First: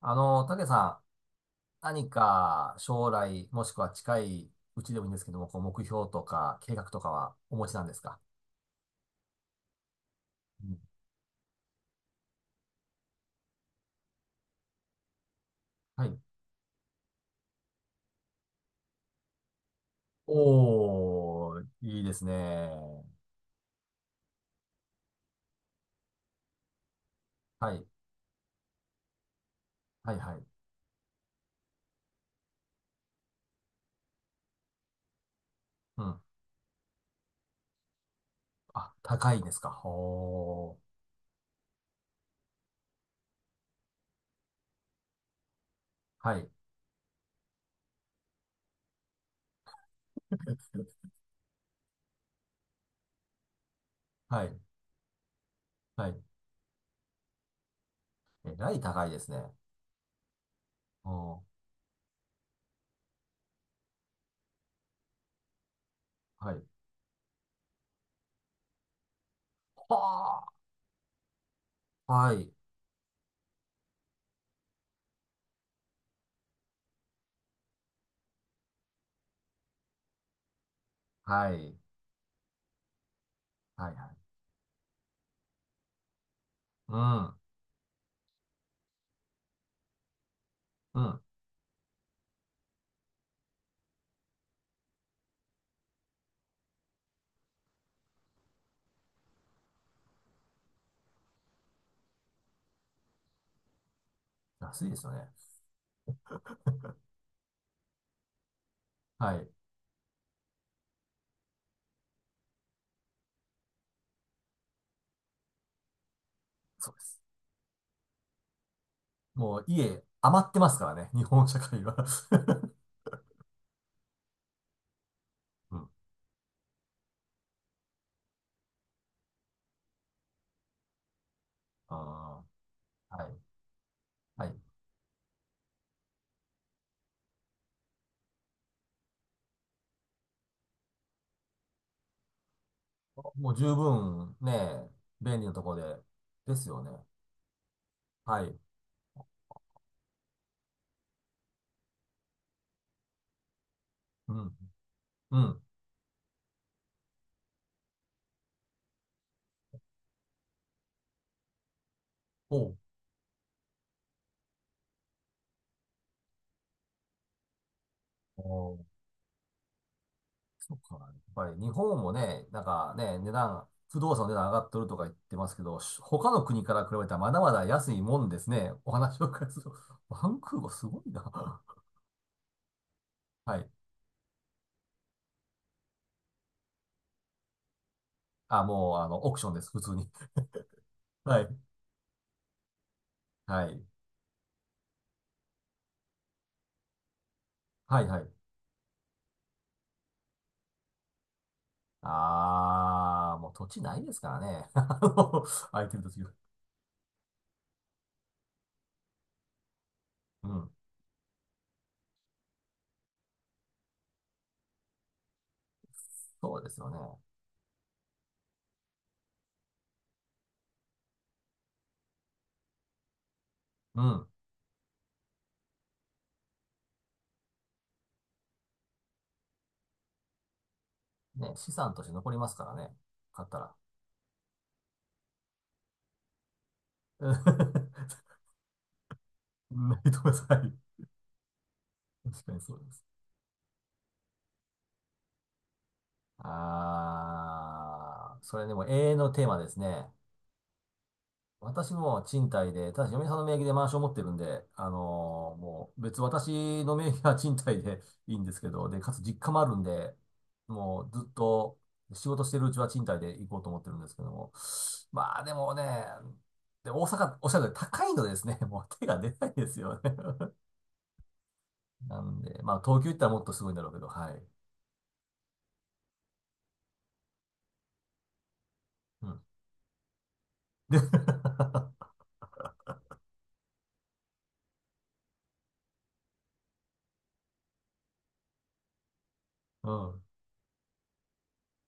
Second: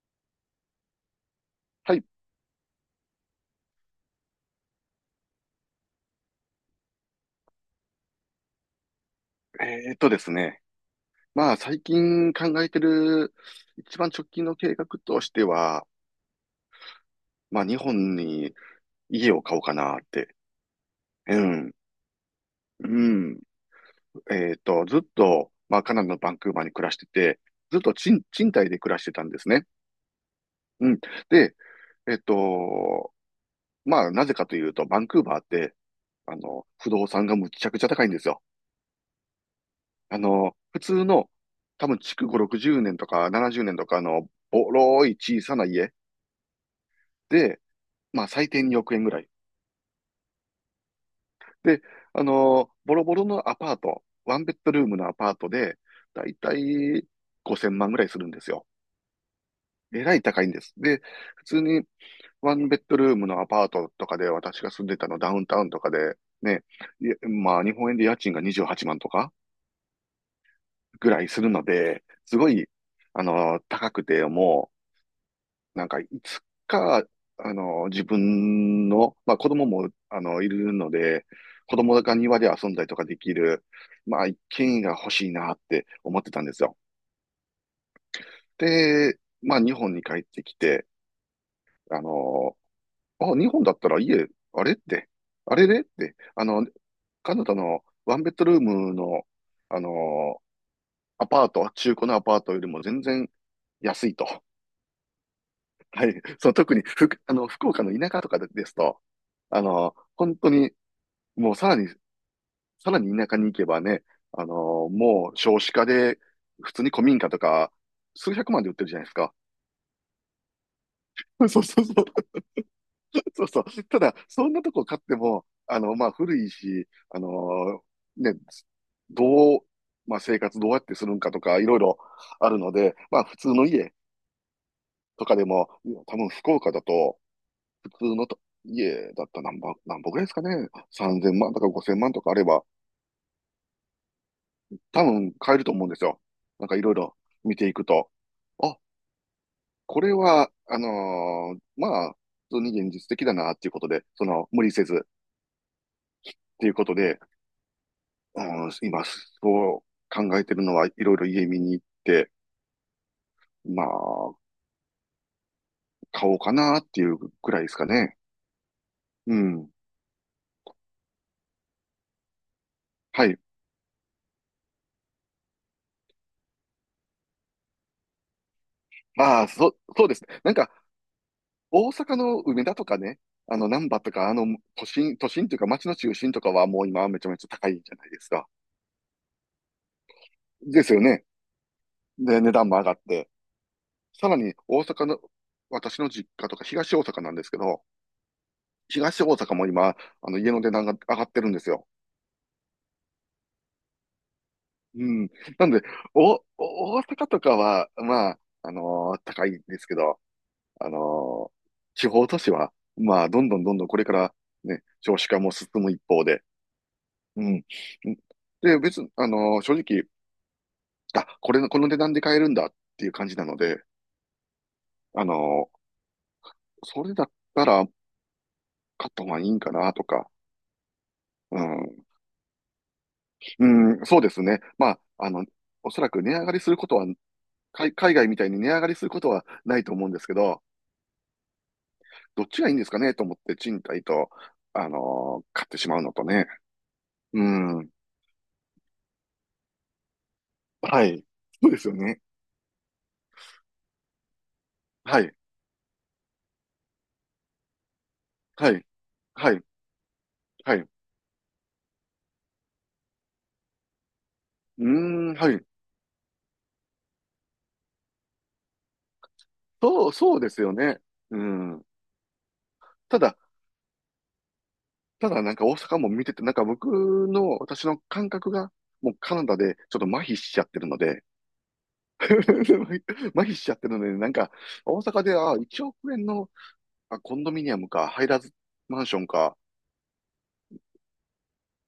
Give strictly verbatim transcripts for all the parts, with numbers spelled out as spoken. あの、たけさん、はい。何か将来、もしくは近いうちでもいいんですけども、こう目標とか計画とかはお持ちなんですか？えーっとですね。うん。まあ、最近考えてる一番直近の計画としては、はい。まあ、日本に家を買おうかなって。うおー、ん。いいですうね。ん。えーっと、ずっと、まあ、カナダのバンクーバーに暮らしてて、はずっい。と賃、賃貸で暮らしてたんですね。はい、はい。うん。で、えーっと、まあ、なぜかというと、バンクーバーって、うん。あの、不動産がむちゃくちゃ高いんですよ。あ、高いですか。あの、ほ普ー。通の、多分、築ご、ろくじゅうねんとかななじゅうねんとかの、ボロい小さな家。はい。で、まあ最低におく円ぐらい。で、あのーボロボロのアパート、ワはンベい。ッドルームのアパートで、はい。だいたいごせんまんぐらいするんですえよ。らい高いですね。えらい高いんです。で、お普ー。通にワンベッドルームのアパートとかで、私が住んでたのダウンタウンとかで、はね、い。いやまあ日本円で家賃がにじゅうはちまんとかはぐらいするので、ー。はすごい。い、あのー高くて、もなんかいつか、あの、自分の、まあ子供も、あの、いるので、はい。子供が庭で遊んだりとかできる、はい、はまあい。一軒家が欲しいなって思ってたんですよ。うん。で、まあ日本に帰ってきて、うん。あの、あ、日本だったら家、あれって、あれれって、あの、カナダのワンベッドルームの、あの、アパート、中古のアパートよりも全然安いと。安いですよね。はい。その特にふあの、福岡の田舎とかですと、はい。あの、本当に、もうさらに、さらに田舎に行けばね、あの、もう少子化で、普通にそうで古民す。家とか、数百万で売ってるじゃないですか。もう家余ってますからね。日本 社そう会そうは。 そ う。そうそう。ただ、そんなとこ買っても、うあん。の、まあ、古いし、あの、ね、どう、まあ、生活どうやってするんかとか、いろいろああるので、ー、まあ、はい。普通の家はい。とかでも、多分福岡だと、普通のと家だったら何ぼ、何ぼぐらいですかね。さんぜんまんとかごせんまんとかあれば、もう十分ね、多分便利な買えとるとこで、思うんですよ。でなすんかよいね。ろいろ見ていくと。はい。あ、これは、あのーまあ、普通に現実的だなっていうことで、そうの、ん。無理せずっうん。ていうことで、うん、今、そう考えてるのはいろいろ家見に行って、おう。まあ、買おうかなっていうくらいですかね。おう、うん。そっか。やっぱり日本もね、なんかね、は値い。段、不動産の値段上がっとるとか言ってますけど、し他の国から比べたらまだまだ安いもんですね。お話をあ伺あ、いすると。そ、そ うですバンね。なんクーバか、ーすごいな。大阪の梅田とかね、はあい。の、難波とか、あの、都心、都心というか街の中心とかはもう今はめちゃめちゃ高いじゃないですか。あ、もう、あの、オークションです、普通に。ですよ ね。はい。で、値段も上がって。はい。さらに大阪の、私の実家とか東大阪なんですけど、はい、はい。東大阪も今、あの、家の値段が上がってるんですよ。ああ、もう土地ないですからね。あうん。のなんで、空いてる土地が。お、お大阪とかは、まあ、あのー高いですけど、うん。あのー地方都市は、まあ、どんどんどんどんこれからね、少子化も進む一方で、そうですよね。うん。で、別に、あの、正直、あ、これの、この値段で買えるんだっていう感じなので、うん。あの、それだったら買った方がいいんかなとか、ね、う資産とん、して残りますからね。買ったうら。ん、そうですね。まあ、あの、おそらく値上がりすることは、海、海外みたいに値上がりすることはないとな思ういんでとす思いまけす。ど、はい。確どっかにちがいそいうんですでかす。ねと思って賃貸と、あの、買ってしまうのとね。うん、ああ、それでも永遠のテーマですね。はい。そうです私よね。も賃貸で、ただし嫁さんの名義でマンション持ってるんで、あはい、のーもう別、私の名義は賃貸で いいんですけはい、ど、で、かつ実家はもあい、るんで、はい。うもうずっと仕事してるうちは賃貸で行こうと思ってるんですけども。ーん、まあはでい。もね、で、大阪、おっしゃるように高いのでですね、もう手が出ないですよそう、ね。そうです よね。うん。なんで、まあ東京行ったたらだ、もっとすごいんだろうけど、はい。ただなんか大阪も見てて、なんか僕の、私の感覚が、もううカん。ナダでちょっと麻痺しちゃってるので、で 麻痺しちゃってるので、なんか大阪で、あ、いちおく円の、あ、コンドミニアムか、ハイラズマンションか、うん。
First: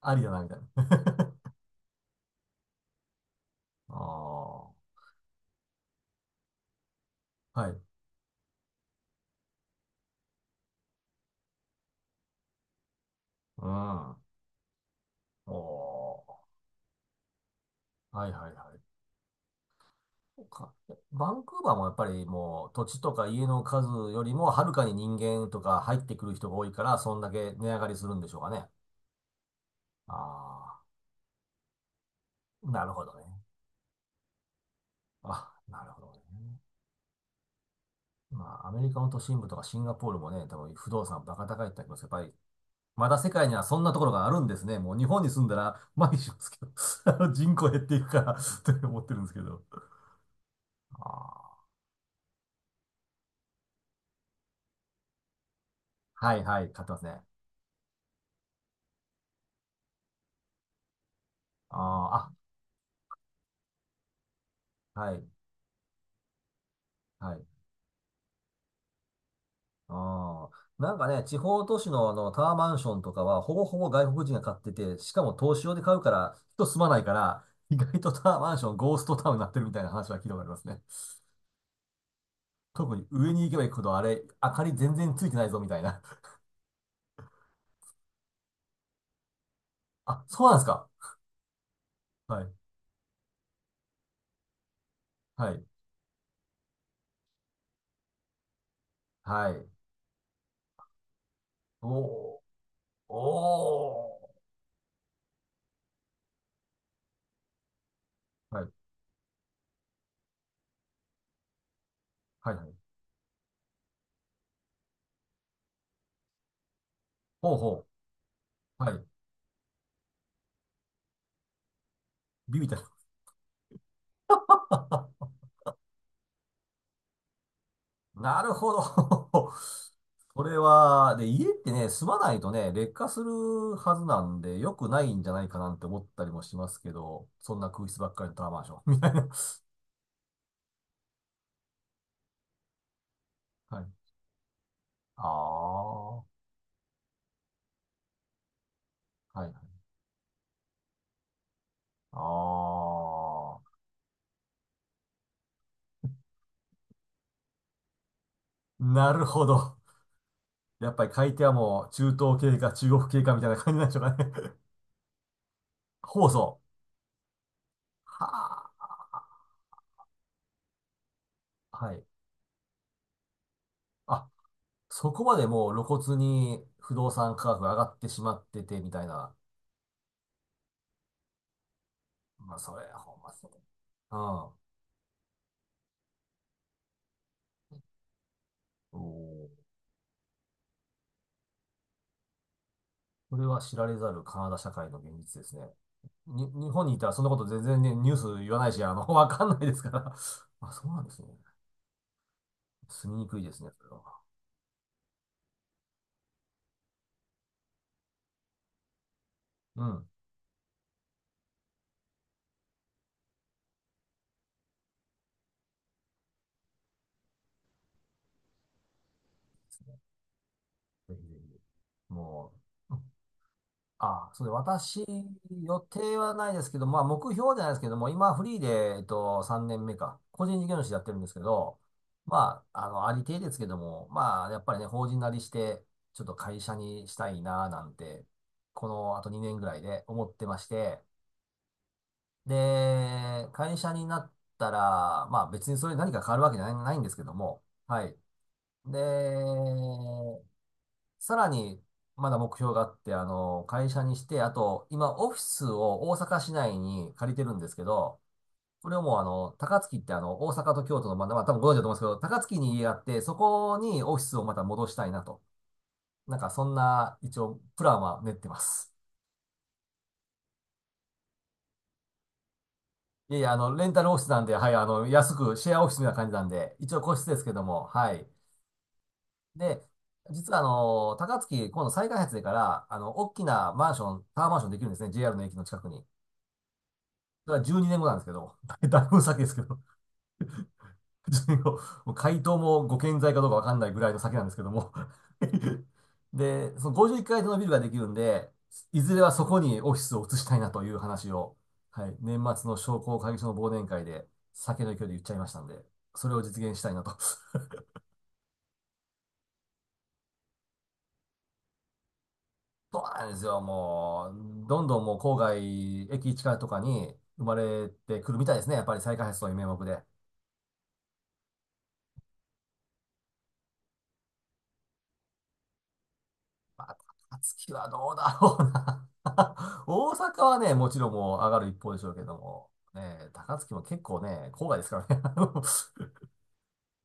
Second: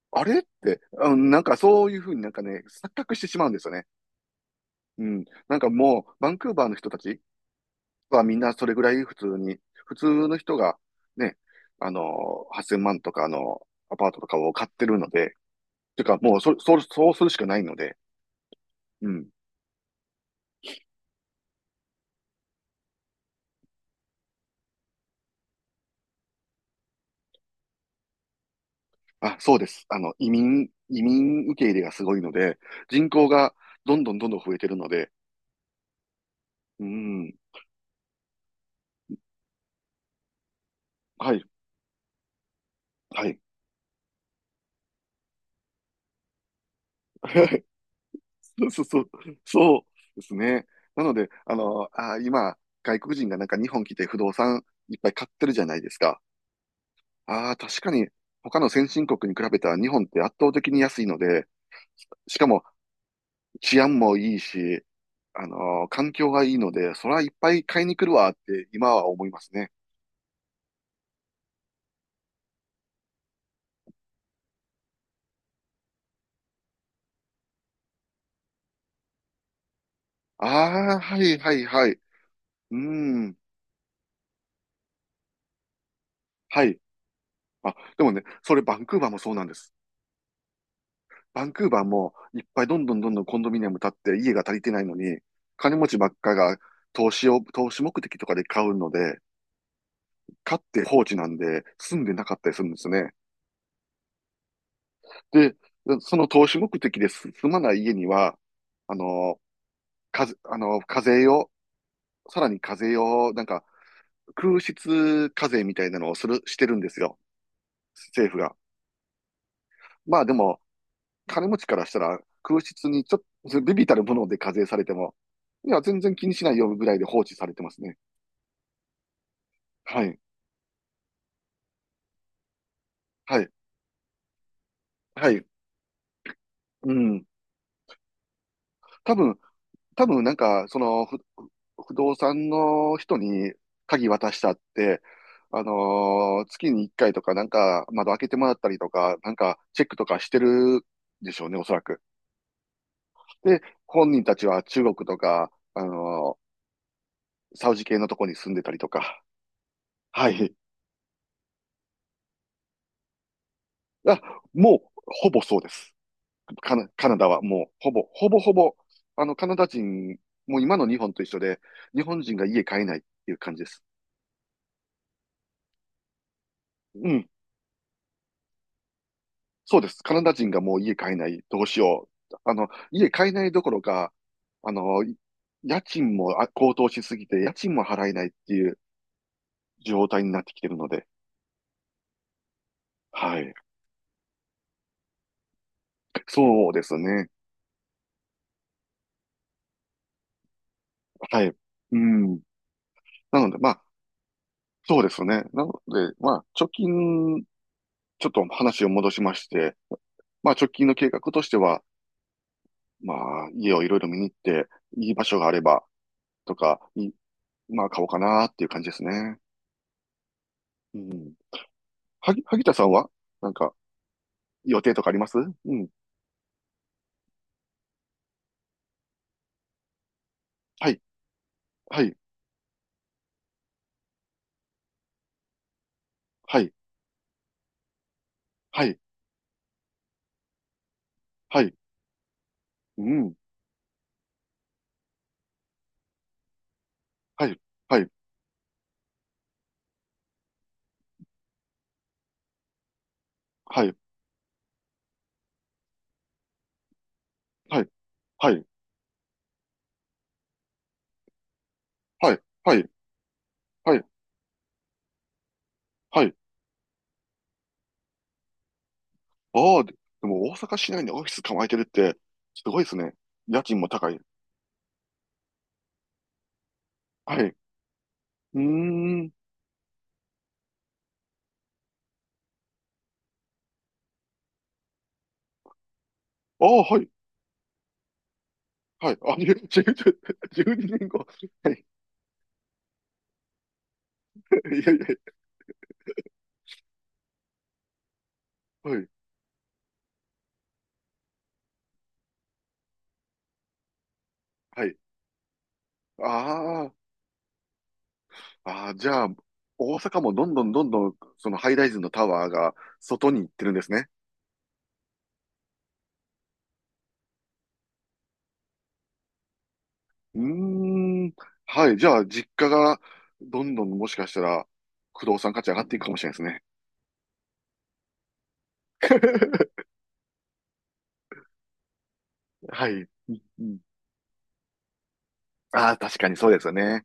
ありあだれな、っみたいな。て、あのなん かそういうふうになんかね、錯覚してしまうんですよね。ああ、うん。なんかもう、バンクーバーの人たちはい。はみんなそれぐらい普通に、普通の人が、ね、あの、はっせんまんとかのうアパーん。トとかを買ってるので、てかおー。もうそ、そう、そうするしかないので、はいはいはい。うん。そうか。バンクーバーもやっぱりもう土地とか家の数よりもはるかに人間とか入ってくる人が多いから、そんだけ値上がりするんでしょうかね。あ、そうです。あの、移民、あ移民受け入れがすごいので、あ、なるほ人どね。口がどんどんどんどん増えてるので、あ、なるほどね。うん。まあ、アメリカの都心部とかシンガポールもね、多分不動産はバい。カ高いってありますけど。やっぱり、まだは世い。界にはそんなところがあるんですね。もう日本に住んだら、毎日しますけど、あの人 口減っていくから そうそうとそ思っう。てるんですけど。そうですね。なあので、ああ、の、あー、今、外国人がなんか日本来て不動産いっぱい買ってるじゃないですか。はいはい、買ってますね。ああ、確かに、他の先進国に比べたら日本って圧倒的に安いので、あしかも治安もいいし、あ、あ、はい、あの、環境がいいので、そらいっはい。ぱい買いに来るわって今は思いますね。ああ、なんかね、地方都市のあのタワーマンションとかは、ほぼほぼ外国人が買ってて、しかも投資用で買うから、人住まないから、意外とタワーマンション、ゴーストタウンになってるみたいな話は聞いたことありますね。ああ、はいはいはい。うー特に上ん。に行けば行くほど、あれ、明かり全然ついてないぞみたいな。はい。あ、でもね、それバンクーバーもそうなんです。あ、そうなんですか。バンクーバーもいはっい、ぱいどんどんどんどんコンドミニアム建って家が足りてないのに、はい、金持ちばっかが投資を、投資目的とかで買うので、はい。買って放置なんで住んでなかっおたりするんですね。ー、おで、その投資目的です住まない家には、ー、はい、あの、かぜ、あの、課税を、さらはい、には課い。税を、なんか、空室課税みたいなのをする、してるんですよ。ほうほ政府が。う、はい。まあでも、金持ちからしたらビ空ビっ室た。にちょっと、ビビたるもので課税されても、いや、全然気にしないよぐらいで放置されてますね。なるほど。はい。それは、で、家ってね、住まないとね、劣化すはい。るはずなんで、良くないんじはゃない。いかなんて思ったりもしますけうど、ん。そんな空室ばっかりのタワーマンション、みたい多な。分、多分なんか、その、ふ不動産の人にはい。鍵渡したって、あああ、はのー月にいっかいとかなんか窓開けてもらったりとか、なんかい。チェックとかしてるでしょうね、おそらく。あで、本人たちは中国とか、あのーサウジ系のとこに住んでたりあ、となか。るほど。はい。やっぱり買い手はもう、中東系か中国系かみたいな感じなんでしょうあ、かね。もう、ほぼそうです。放送。カナ、カナダはもう、ほぼ、ほぼほぼ、はあの、カナダ人、もう今の日本と一緒で、あ、はい。日本人が家買えないっていう感じです。あ、そこまでもう露骨に不う動ん。産価格が上がってしまってて、みたいな。そうです。カナダ人がもう家買えない。どうしよう。まああ、の、それ、家ほん買まえなそいどころか、う。うん。あの、家賃もあ高騰しすぎて、家賃も払えないっていうおー。状態になってきてるので。こはれい。は知られざるカナダ社会の現実ですね。に、日そうで本にいすたらそんなね。こと全然ね、ニュース言わないし、あの、わかんないですから。あ、そうなんですね。はい。うん。住みにくないのでで、すまね、あ、それは。そうですね。なので、まあ、貯金、ちょっと話を戻しまして、うん。まあ、直近の計画としては、まあ、家をいろいろ見に行って、いい場所があれば、とか、いまあ、買おうかなっていう感じですね。ですね。うぜひん。ぜひ。はぎ、も萩田さんう、はなんか、あ、そうで、予定と私、かありますう予ん。定はないですけど、まあ、目標じゃないですけども、今、フリーで、えっと、さんねんめか、個人事業は主やい、ってるんですけど、はい、まあ、あの、ありていですけども、まあ、やっぱりね、法人なりして、ちょっと会はい、社にしたいな、なんて、はこい、の、あとにねんぐらいで思ってまして、はい、うん。で、会社になったら、まあ、別にそれ何か変わるわけじゃない、ないんですけどはい、も、ははい、い。で、さらに、まだ目標があって、あの、は会い、社にして、あと、今、オフィスを大阪市内に借りてるんですはけい、ど、はい、これをもう、あの、高槻ってあの、大阪と京都の、まあ、まあ、多分ご存知だと思うんですけど、は高い、槻はに家がい、あって、そこはにい、オフィスをまた戻したいなと。はない。んか、そんな、一応、プランは練ってます。ああ、ででも大阪市内にオフィス構えてるって、すごいですね。いやいや、あ家の、賃レもンタル高オい。フィスなんで、はい、あの、安く、シェアオフィスみたいな感じなんで、一応個室ではすい。けうども、はい。ーん。で、実はあの、高槻、今度再開発でから、あの、大きなマンション、タワーマンションできるんですね、ジェーアール の駅の近くに。ああ、はい、だからじゅうにねんごなんですけど、だいはい。ぶあ、先ですけ12 ど、12ん後。12年は後、もい。う回答もご健在かどうかわかんないぐらいの先なんですけどいも。やいや、で、そのごじゅういっかい建てのビルができるんで、はいい、ずれはそこにオフィスを移したいなという話を、はい、年末の商工会議所の忘年会で酒はのい。勢いで言っちゃいましたんで、それを実現しあたあ、いなと。ああ、じゃあ、大阪もどんどんどんどん、そのハイライズのタワーがそうなん外でにす行っよ、てるんですね。もう、どんどんもう郊外、駅近とかに生まれてくるみたいですね、やっぱり再開発の名目で。うーん。はい。じゃあ、実家がどんどんもしかしたら、不動産価値上がっていくかもしれないですね。まあ、高槻はどうだろうな。 大阪はね、もちろんもう上がる一方でしょうけども、はい。ね、うん高う槻ん、も結構ね、郊外ですからね。ああ、確かにそうですよね。